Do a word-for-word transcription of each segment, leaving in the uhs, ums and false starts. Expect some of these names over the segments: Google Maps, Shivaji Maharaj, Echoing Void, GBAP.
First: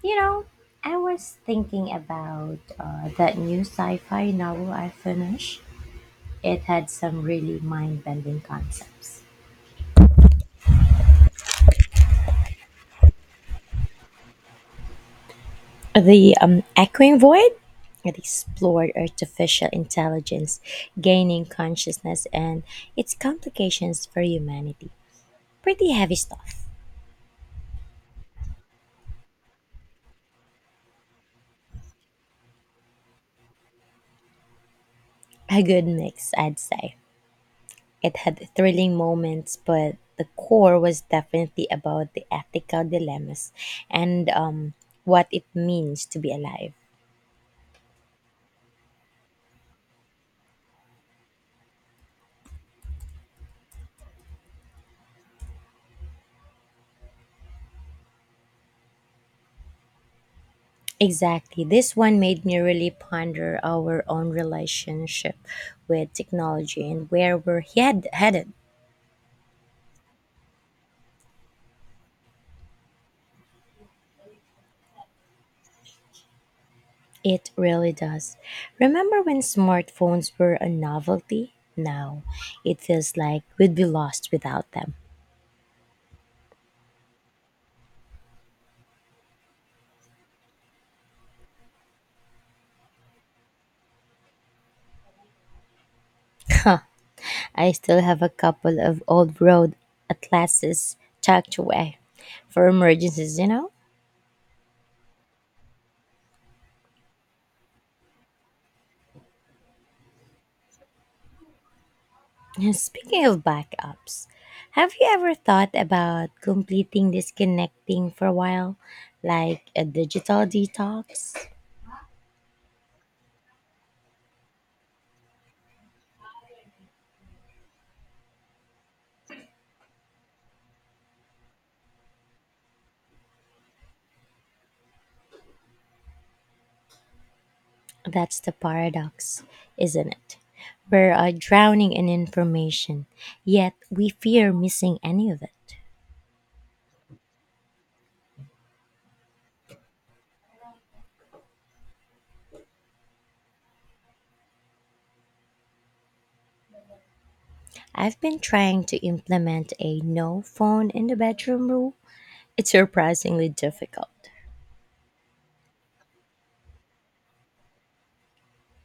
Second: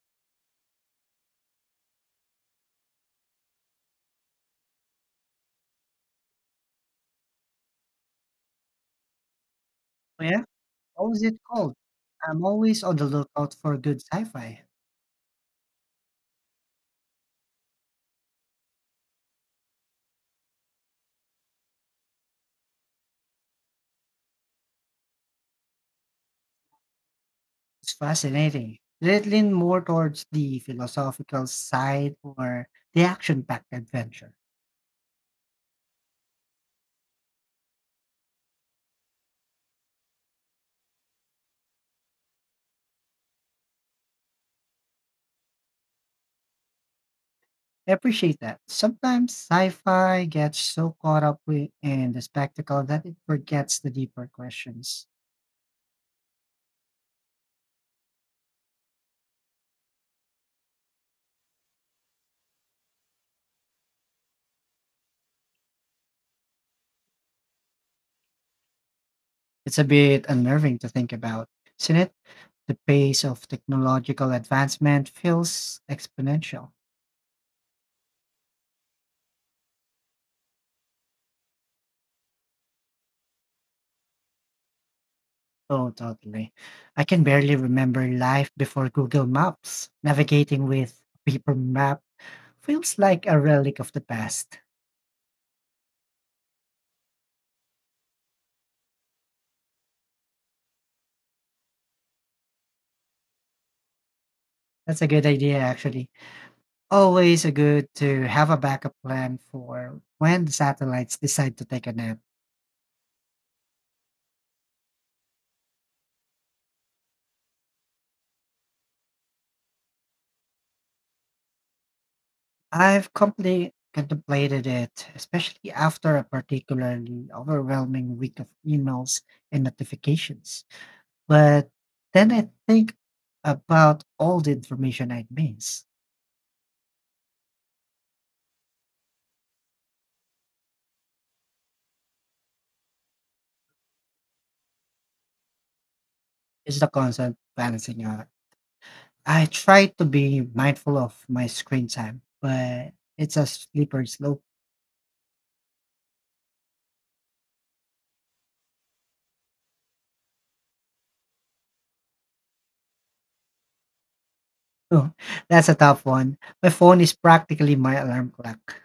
You know, I was thinking about uh, that new sci fi novel I finished. It had some really mind bending concepts. Oh yeah, what was it called? I'm always on the lookout for good sci-fi. The um, Echoing Void? It explored artificial intelligence, gaining consciousness, and its complications for humanity. Pretty heavy stuff. It's fascinating. Did it lean more towards the philosophical side or the action-packed adventure? A good mix, I'd say. It had thrilling moments, but the core was definitely about the ethical dilemmas and um, what it means to be alive. I appreciate that. Sometimes sci-fi gets so caught up wi- in the spectacle that it forgets the deeper questions. Exactly. This one made me really ponder our own relationship with technology and where we're head- headed. It's a bit unnerving to think about, isn't it? The pace of technological advancement feels exponential. It really does. Remember when smartphones were a novelty? Now it feels like we'd be lost without them. Oh, totally. I can barely remember life before Google Maps. Navigating with a paper map feels like a relic of the past. I still have a couple of old road atlases tucked away for emergencies, you know? That's a good idea, actually. Always a good to have a backup plan for when the satellites decide to take a nap. Speaking of backups, have you ever thought about completing disconnecting for a while, like a digital detox? I've completely contemplated it, especially after a particularly overwhelming week of emails and notifications. But then I think about all the information I'd missed. That's the paradox, isn't it? We're uh, drowning in information, yet we fear missing any of it. It's the constant balancing act. I try to be mindful of my screen time, but it's a slippery slope. I've been trying to implement a no phone in the bedroom rule. It's surprisingly difficult. Oh, that's a tough one. My phone is practically my alarm clock.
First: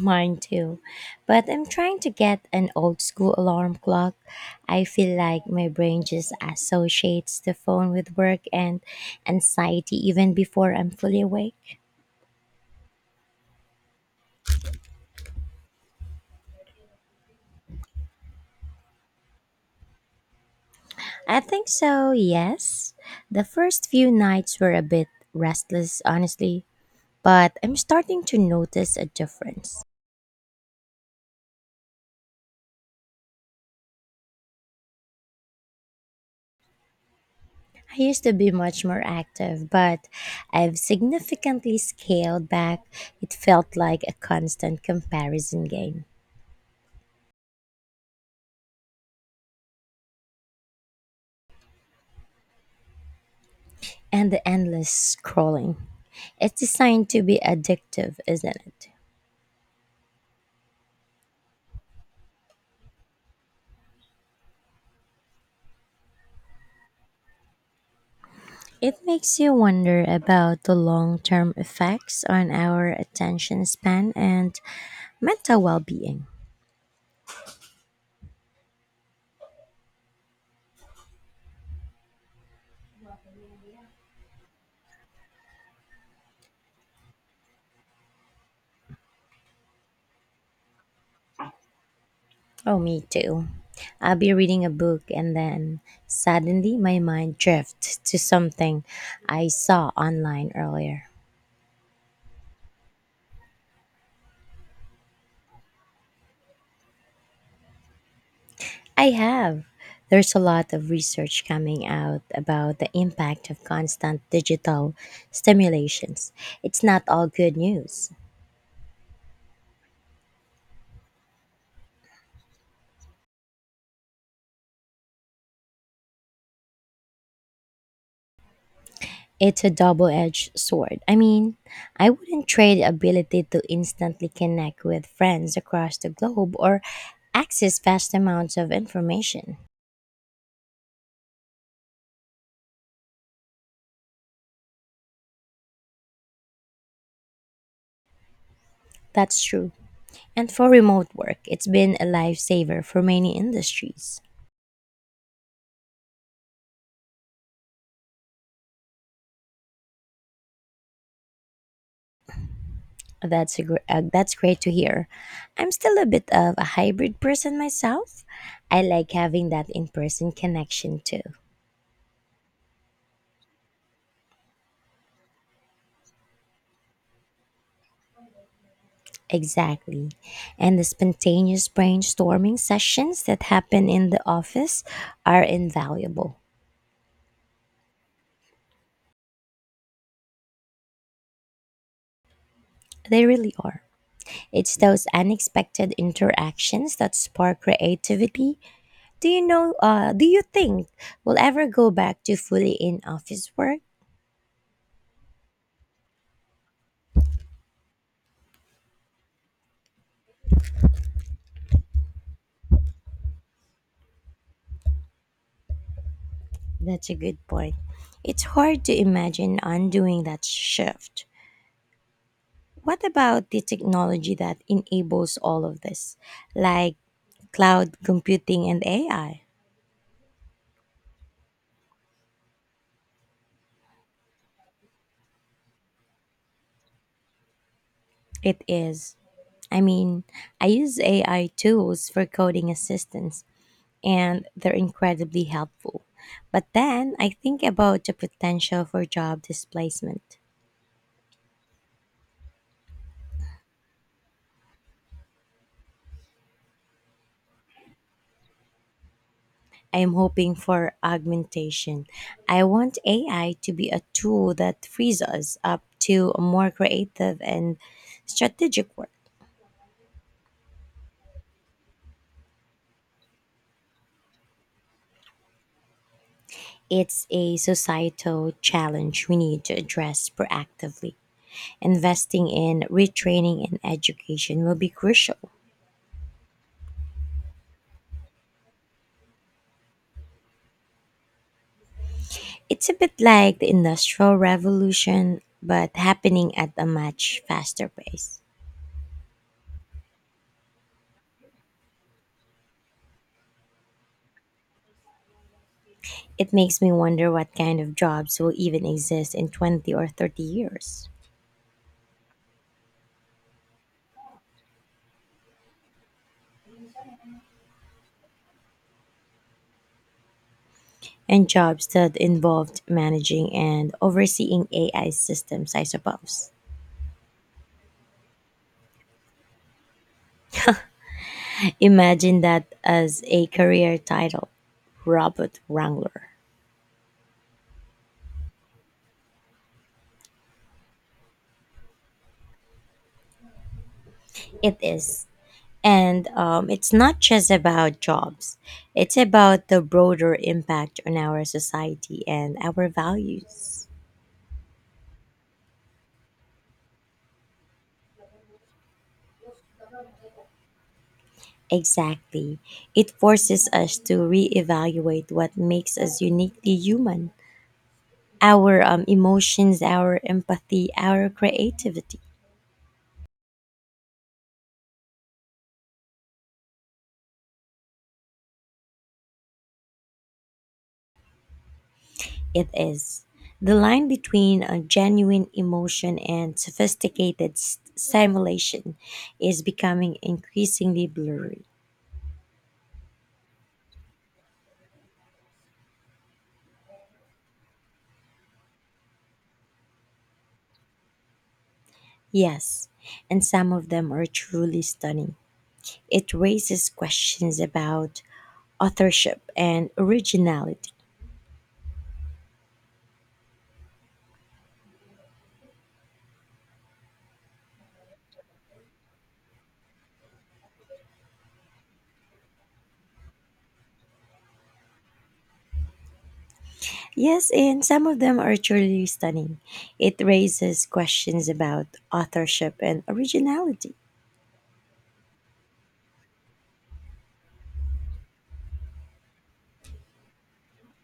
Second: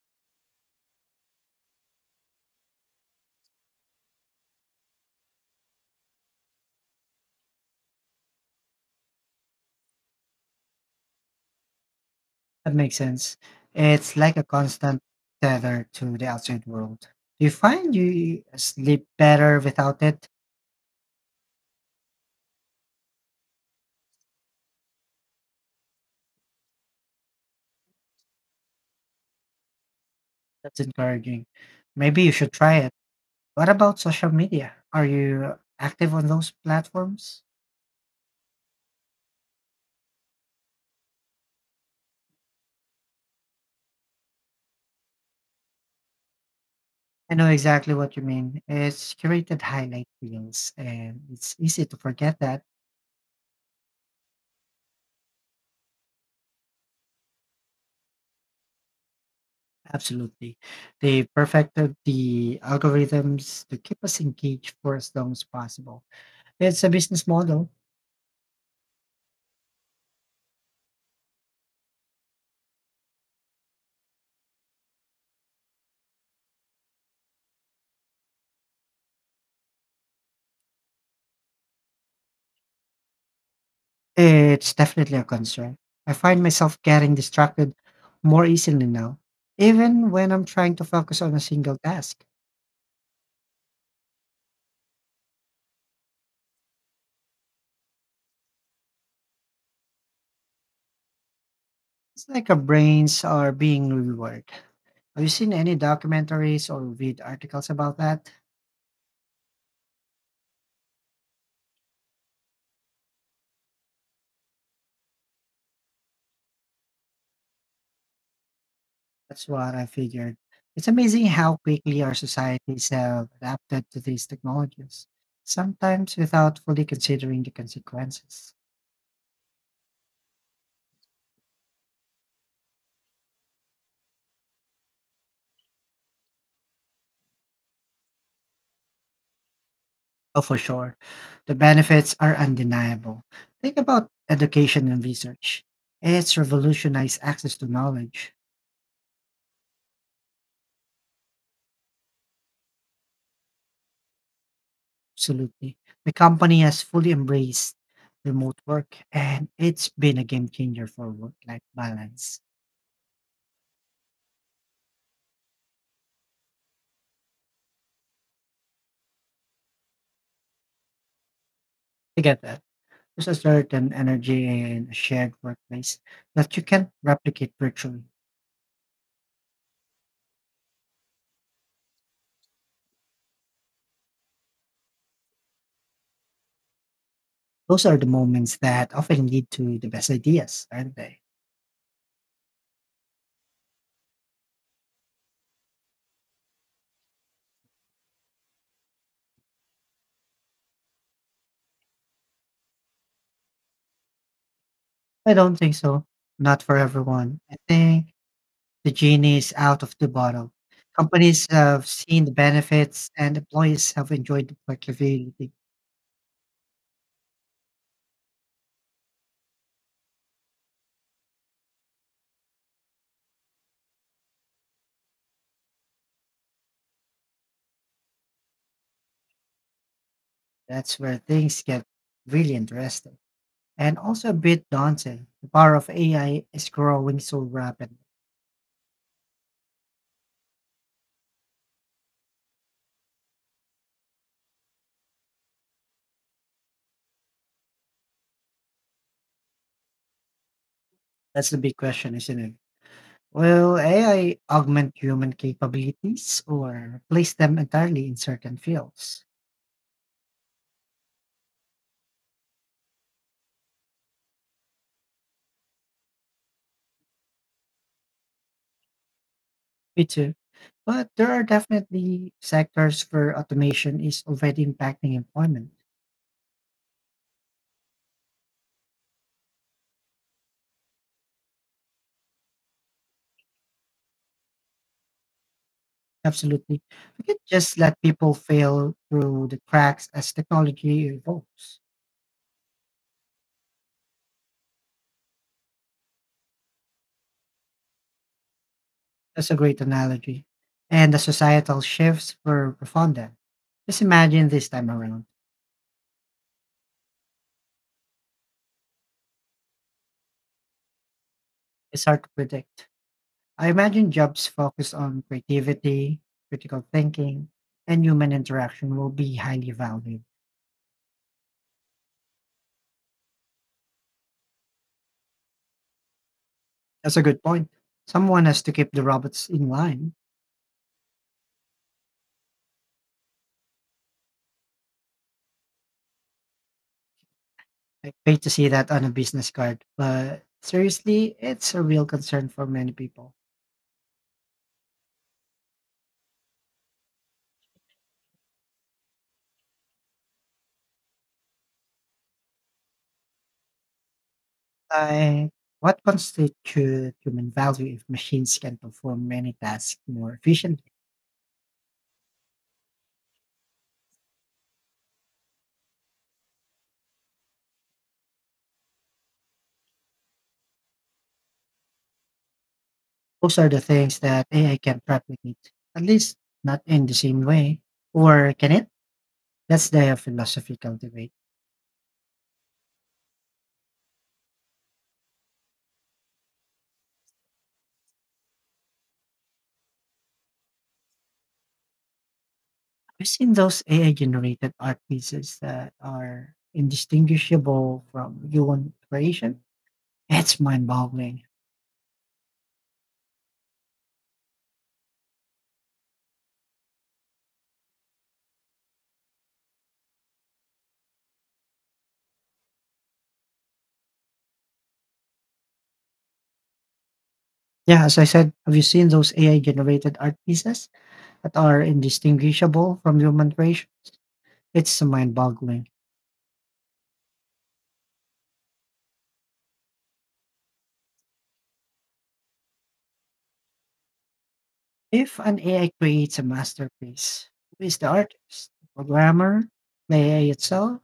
Mine too. But I'm trying to get an old school alarm clock. I feel like my brain just associates the phone with work and anxiety even before I'm fully awake. That makes sense. It's like a constant tether to the outside world. Do you find you sleep better without it? I think so, yes. The first few nights were a bit restless, honestly, but I'm starting to notice a difference. That's encouraging. Maybe you should try it. What about social media? Are you active on those platforms? I used to be much more active, but I've significantly scaled back. It felt like a constant comparison game. I know exactly what you mean. It's curated highlight reels, and it's easy to forget that. And the endless scrolling. It's designed to be addictive, isn't it? Absolutely. They perfected the algorithms to keep us engaged for as long as possible. It's a business model. It makes you wonder about the long term effects on our attention span and mental well being. It's definitely a concern. I find myself getting distracted more easily now, even when I'm trying to focus on a single task. Oh, me too. I'll be reading a book and then suddenly my mind drifts to something I saw online earlier. It's like our brains are being rewired. Have you seen any documentaries or read articles about that? I have. There's a lot of research coming out about the impact of constant digital stimulations. It's not all good news. That's what I figured. It's amazing how quickly our societies have adapted to these technologies, sometimes without fully considering the consequences. It's a double edged sword. I mean, I wouldn't trade the ability to instantly connect with friends across the globe or access vast amounts of information. Oh, for sure. The benefits are undeniable. Think about education and research. It's revolutionized access to knowledge. That's true. And for remote work, it's been a lifesaver for many industries. Absolutely. The company has fully embraced remote work, and it's been a game changer for work life balance. That's a gr- uh, that's great to hear. I'm still a bit of a hybrid person myself. I like having that in-person connection too. I get that. There's a certain energy in a shared workplace that you can't replicate virtually. Exactly. And the spontaneous brainstorming sessions that happen in the office are invaluable. Those are the moments that often lead to the best ideas, aren't they? They really are. It's those unexpected interactions that spark creativity. Do you know uh do you think we'll ever go back to fully in office work? I don't think so. Not for everyone. I think the genie is out of the bottle. Companies have seen the benefits and employees have enjoyed the flexibility. That's a good point. It's hard to imagine undoing that shift. What about the technology that enables all of this, like cloud computing and A I? That's where things get really interesting and also a bit daunting. The power of A I is growing so rapidly. It is. I mean, I use A I tools for coding assistance, and they're incredibly helpful. But then I think about the potential for job displacement. That's the big question, isn't it? Will A I augment human capabilities or replace them entirely in certain fields? I am hoping for augmentation. I want A I to be a tool that frees us up to more creative and strategic work. Me too. But there are definitely sectors where automation is already impacting employment. It's a societal challenge we need to address proactively. Investing in retraining and education will be crucial. Absolutely. We can't just let people fail through the cracks as technology evolves. It's a bit like the Industrial Revolution, but happening at a much faster pace. That's a great analogy. And the societal shifts were profound then. Just imagine this time around. It makes me wonder what kind of jobs will even exist in twenty or thirty years. It's hard to predict. I imagine jobs focused on creativity, critical thinking, and human interaction will be highly valued. And jobs that involved managing and overseeing A I systems, I suppose. That's a good point. Someone has to keep the robots in line. Imagine that as a career title, Robot Wrangler. I hate to see that on a business card, but seriously, it's a real concern for many people. It is. And um, it's not just about jobs, it's about the broader impact on our society and our values. Like, what constitutes human value if machines can perform many tasks more efficiently? Exactly. It forces us to reevaluate what makes us uniquely human, our um, emotions, our empathy, our creativity. Those are the things that A I can replicate, at least not in the same way. Or can it? That's the philosophical debate. It is. The line between a genuine emotion and sophisticated s- simulation is becoming increasingly blurry. I've seen those A I generated art pieces that are indistinguishable from human creation. It's mind boggling. Yes, and some of them are truly stunning. It raises questions about authorship and originality. Yeah, as I said, have you seen those A I generated art pieces that are indistinguishable from human creation? It's mind boggling. Yes, and some of them are truly stunning. It raises questions about authorship and originality. If an A I creates a masterpiece, who is the artist? The programmer? The A I itself?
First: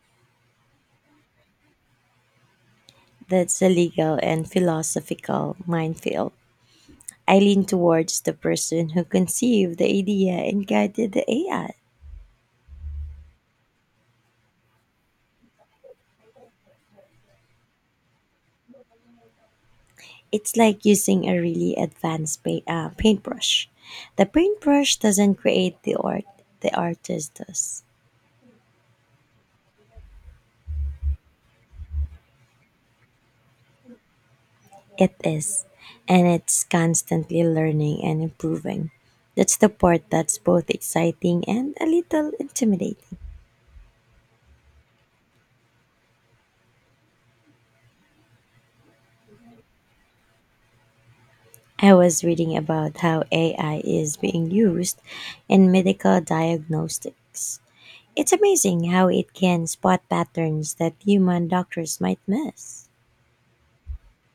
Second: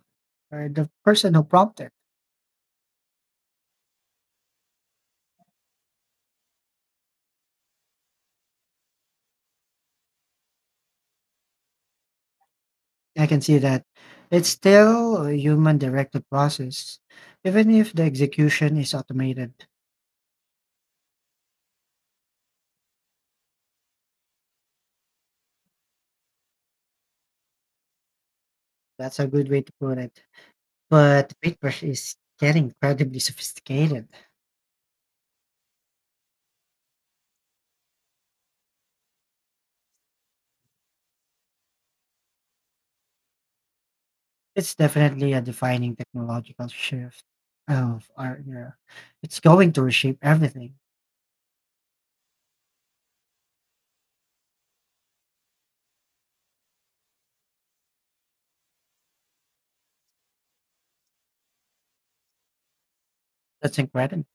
Or the person who prompted? That's a legal and philosophical minefield. I lean towards the person who conceived the idea and guided the A I. I can see that. It's still a human directed process, even if the execution is automated. It's like using a really advanced pa- uh, paintbrush. The paintbrush doesn't create the art, the artist does. That's a good way to put it. But paintbrush is getting incredibly sophisticated. It is. And it's constantly learning and improving. That's the part that's both exciting and a little intimidating. It's definitely a defining technological shift of our era. It's going to reshape everything. I was reading about how A I is being used in medical diagnostics. It's amazing how it can spot patterns that human doctors might miss. That's incredible.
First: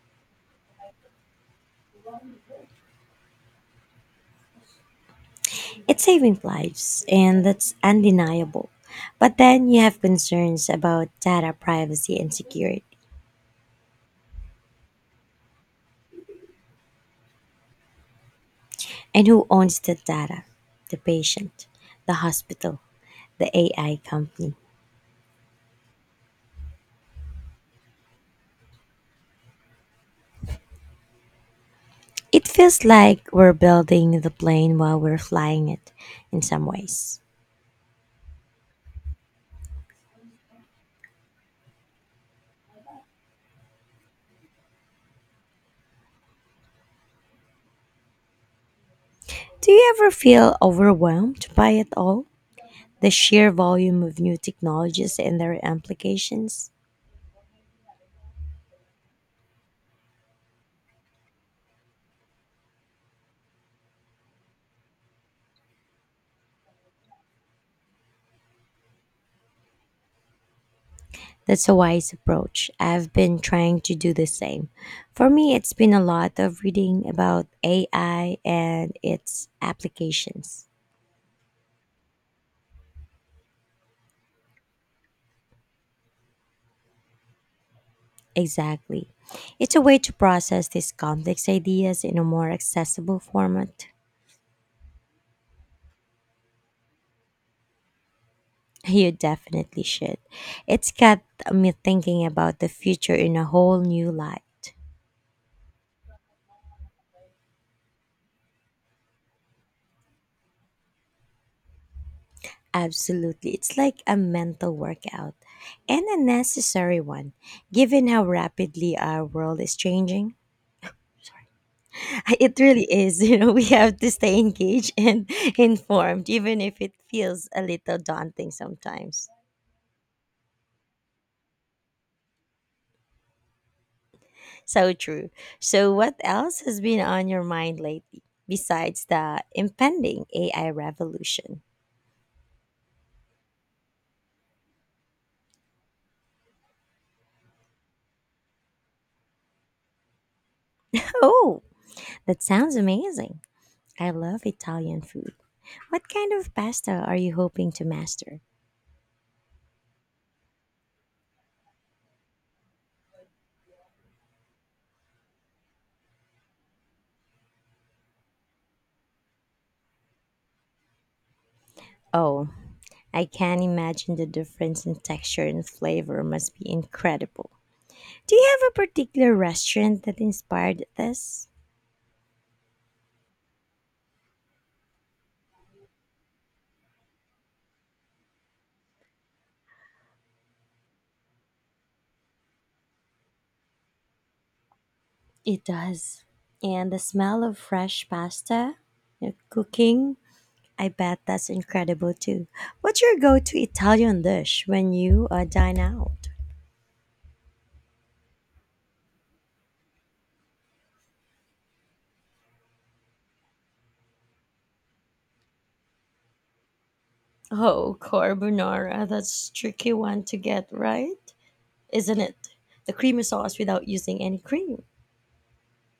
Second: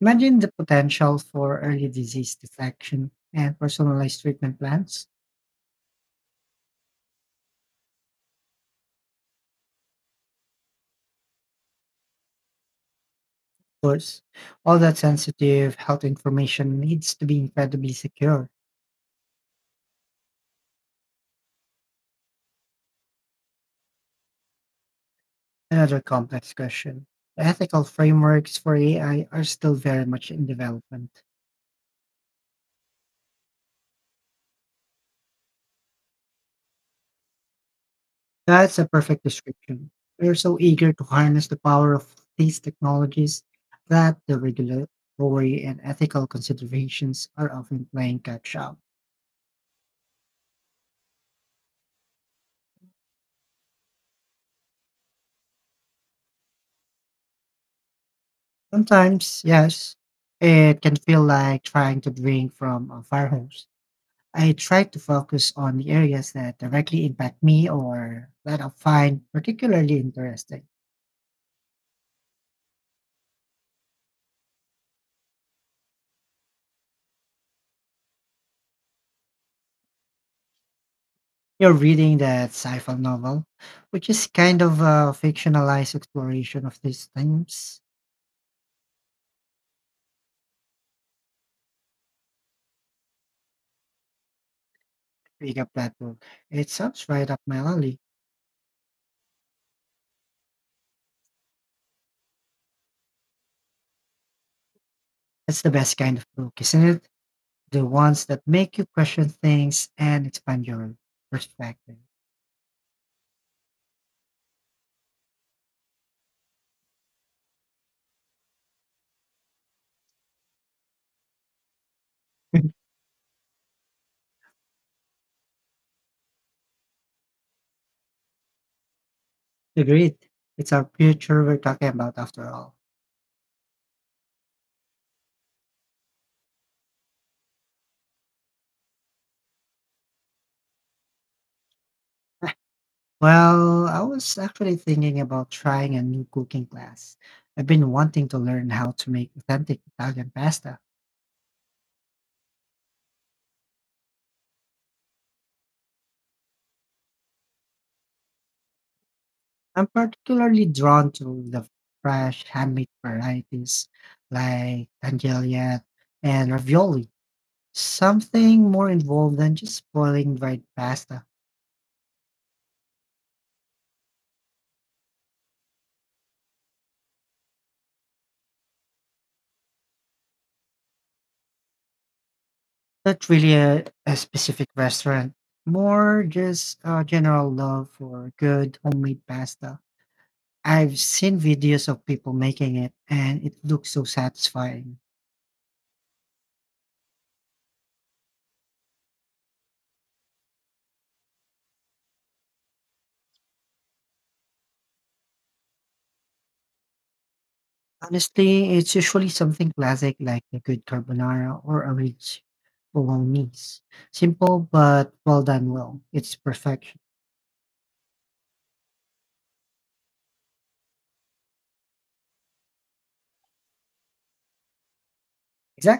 Imagine the potential for early disease detection and personalized treatment plans. It's saving lives, and that's undeniable. But then you have concerns about data privacy and security. Of course, all that sensitive health information needs to be incredibly secure. And who owns the data? The patient, the hospital, the A I company. Another complex question. The ethical frameworks for A I are still very much in development. It feels like we're building the plane while we're flying it in some ways. That's a perfect description. We're so eager to harness the power of these technologies that the regulatory and ethical considerations are often playing catch up. Do you ever feel overwhelmed by it all? The sheer volume of new technologies and their implications? Sometimes, yes, it can feel like trying to drink from a fire hose. I try to focus on the areas that directly impact me or that I find particularly interesting. That's a wise approach. I've been trying to do the same. For me, it's been a lot of reading about A I and its applications. You're reading that sci-fi novel, which is kind of a fictionalized exploration of these times. Exactly. It's a way to process these complex ideas in a more accessible format. Pick up that book. It sounds right up my alley. You definitely should. It's got me thinking about the future in a whole new light. That's the best kind of book, isn't it? The ones that make you question things and expand your perspective. Absolutely. It's like a mental workout and a necessary one, given how rapidly our world is changing. It really is. You know, we have to stay engaged and informed, even if it feels a little daunting sometimes. Agreed. It's our future we're talking about after all. So true. So, what else has been on your mind lately besides the impending A I revolution? Well, I was actually thinking about trying a new cooking class. I've been wanting to learn how to make authentic Italian pasta. Oh, that sounds amazing. I love Italian food. What kind of pasta are you hoping to master? I'm particularly drawn to the fresh handmade varieties like tagliatelle and ravioli. Something more involved than just boiling dried pasta. Oh, I can imagine the difference in texture and flavor must be incredible. Do you have a particular restaurant that inspired this? Not really a, a specific restaurant. More just a general love for good homemade pasta. I've seen videos of people making it and it looks so satisfying. It does. And the smell of fresh pasta, you know, cooking, I bet that's incredible too. What's your go to Italian dish when you uh, dine out? Honestly, it's usually something classic like a good carbonara or a rich bolognese. Simple but well done well. It's perfection. Oh, carbonara. That's a tricky one to get right, isn't it? The creamy sauce without using any cream. Exactly.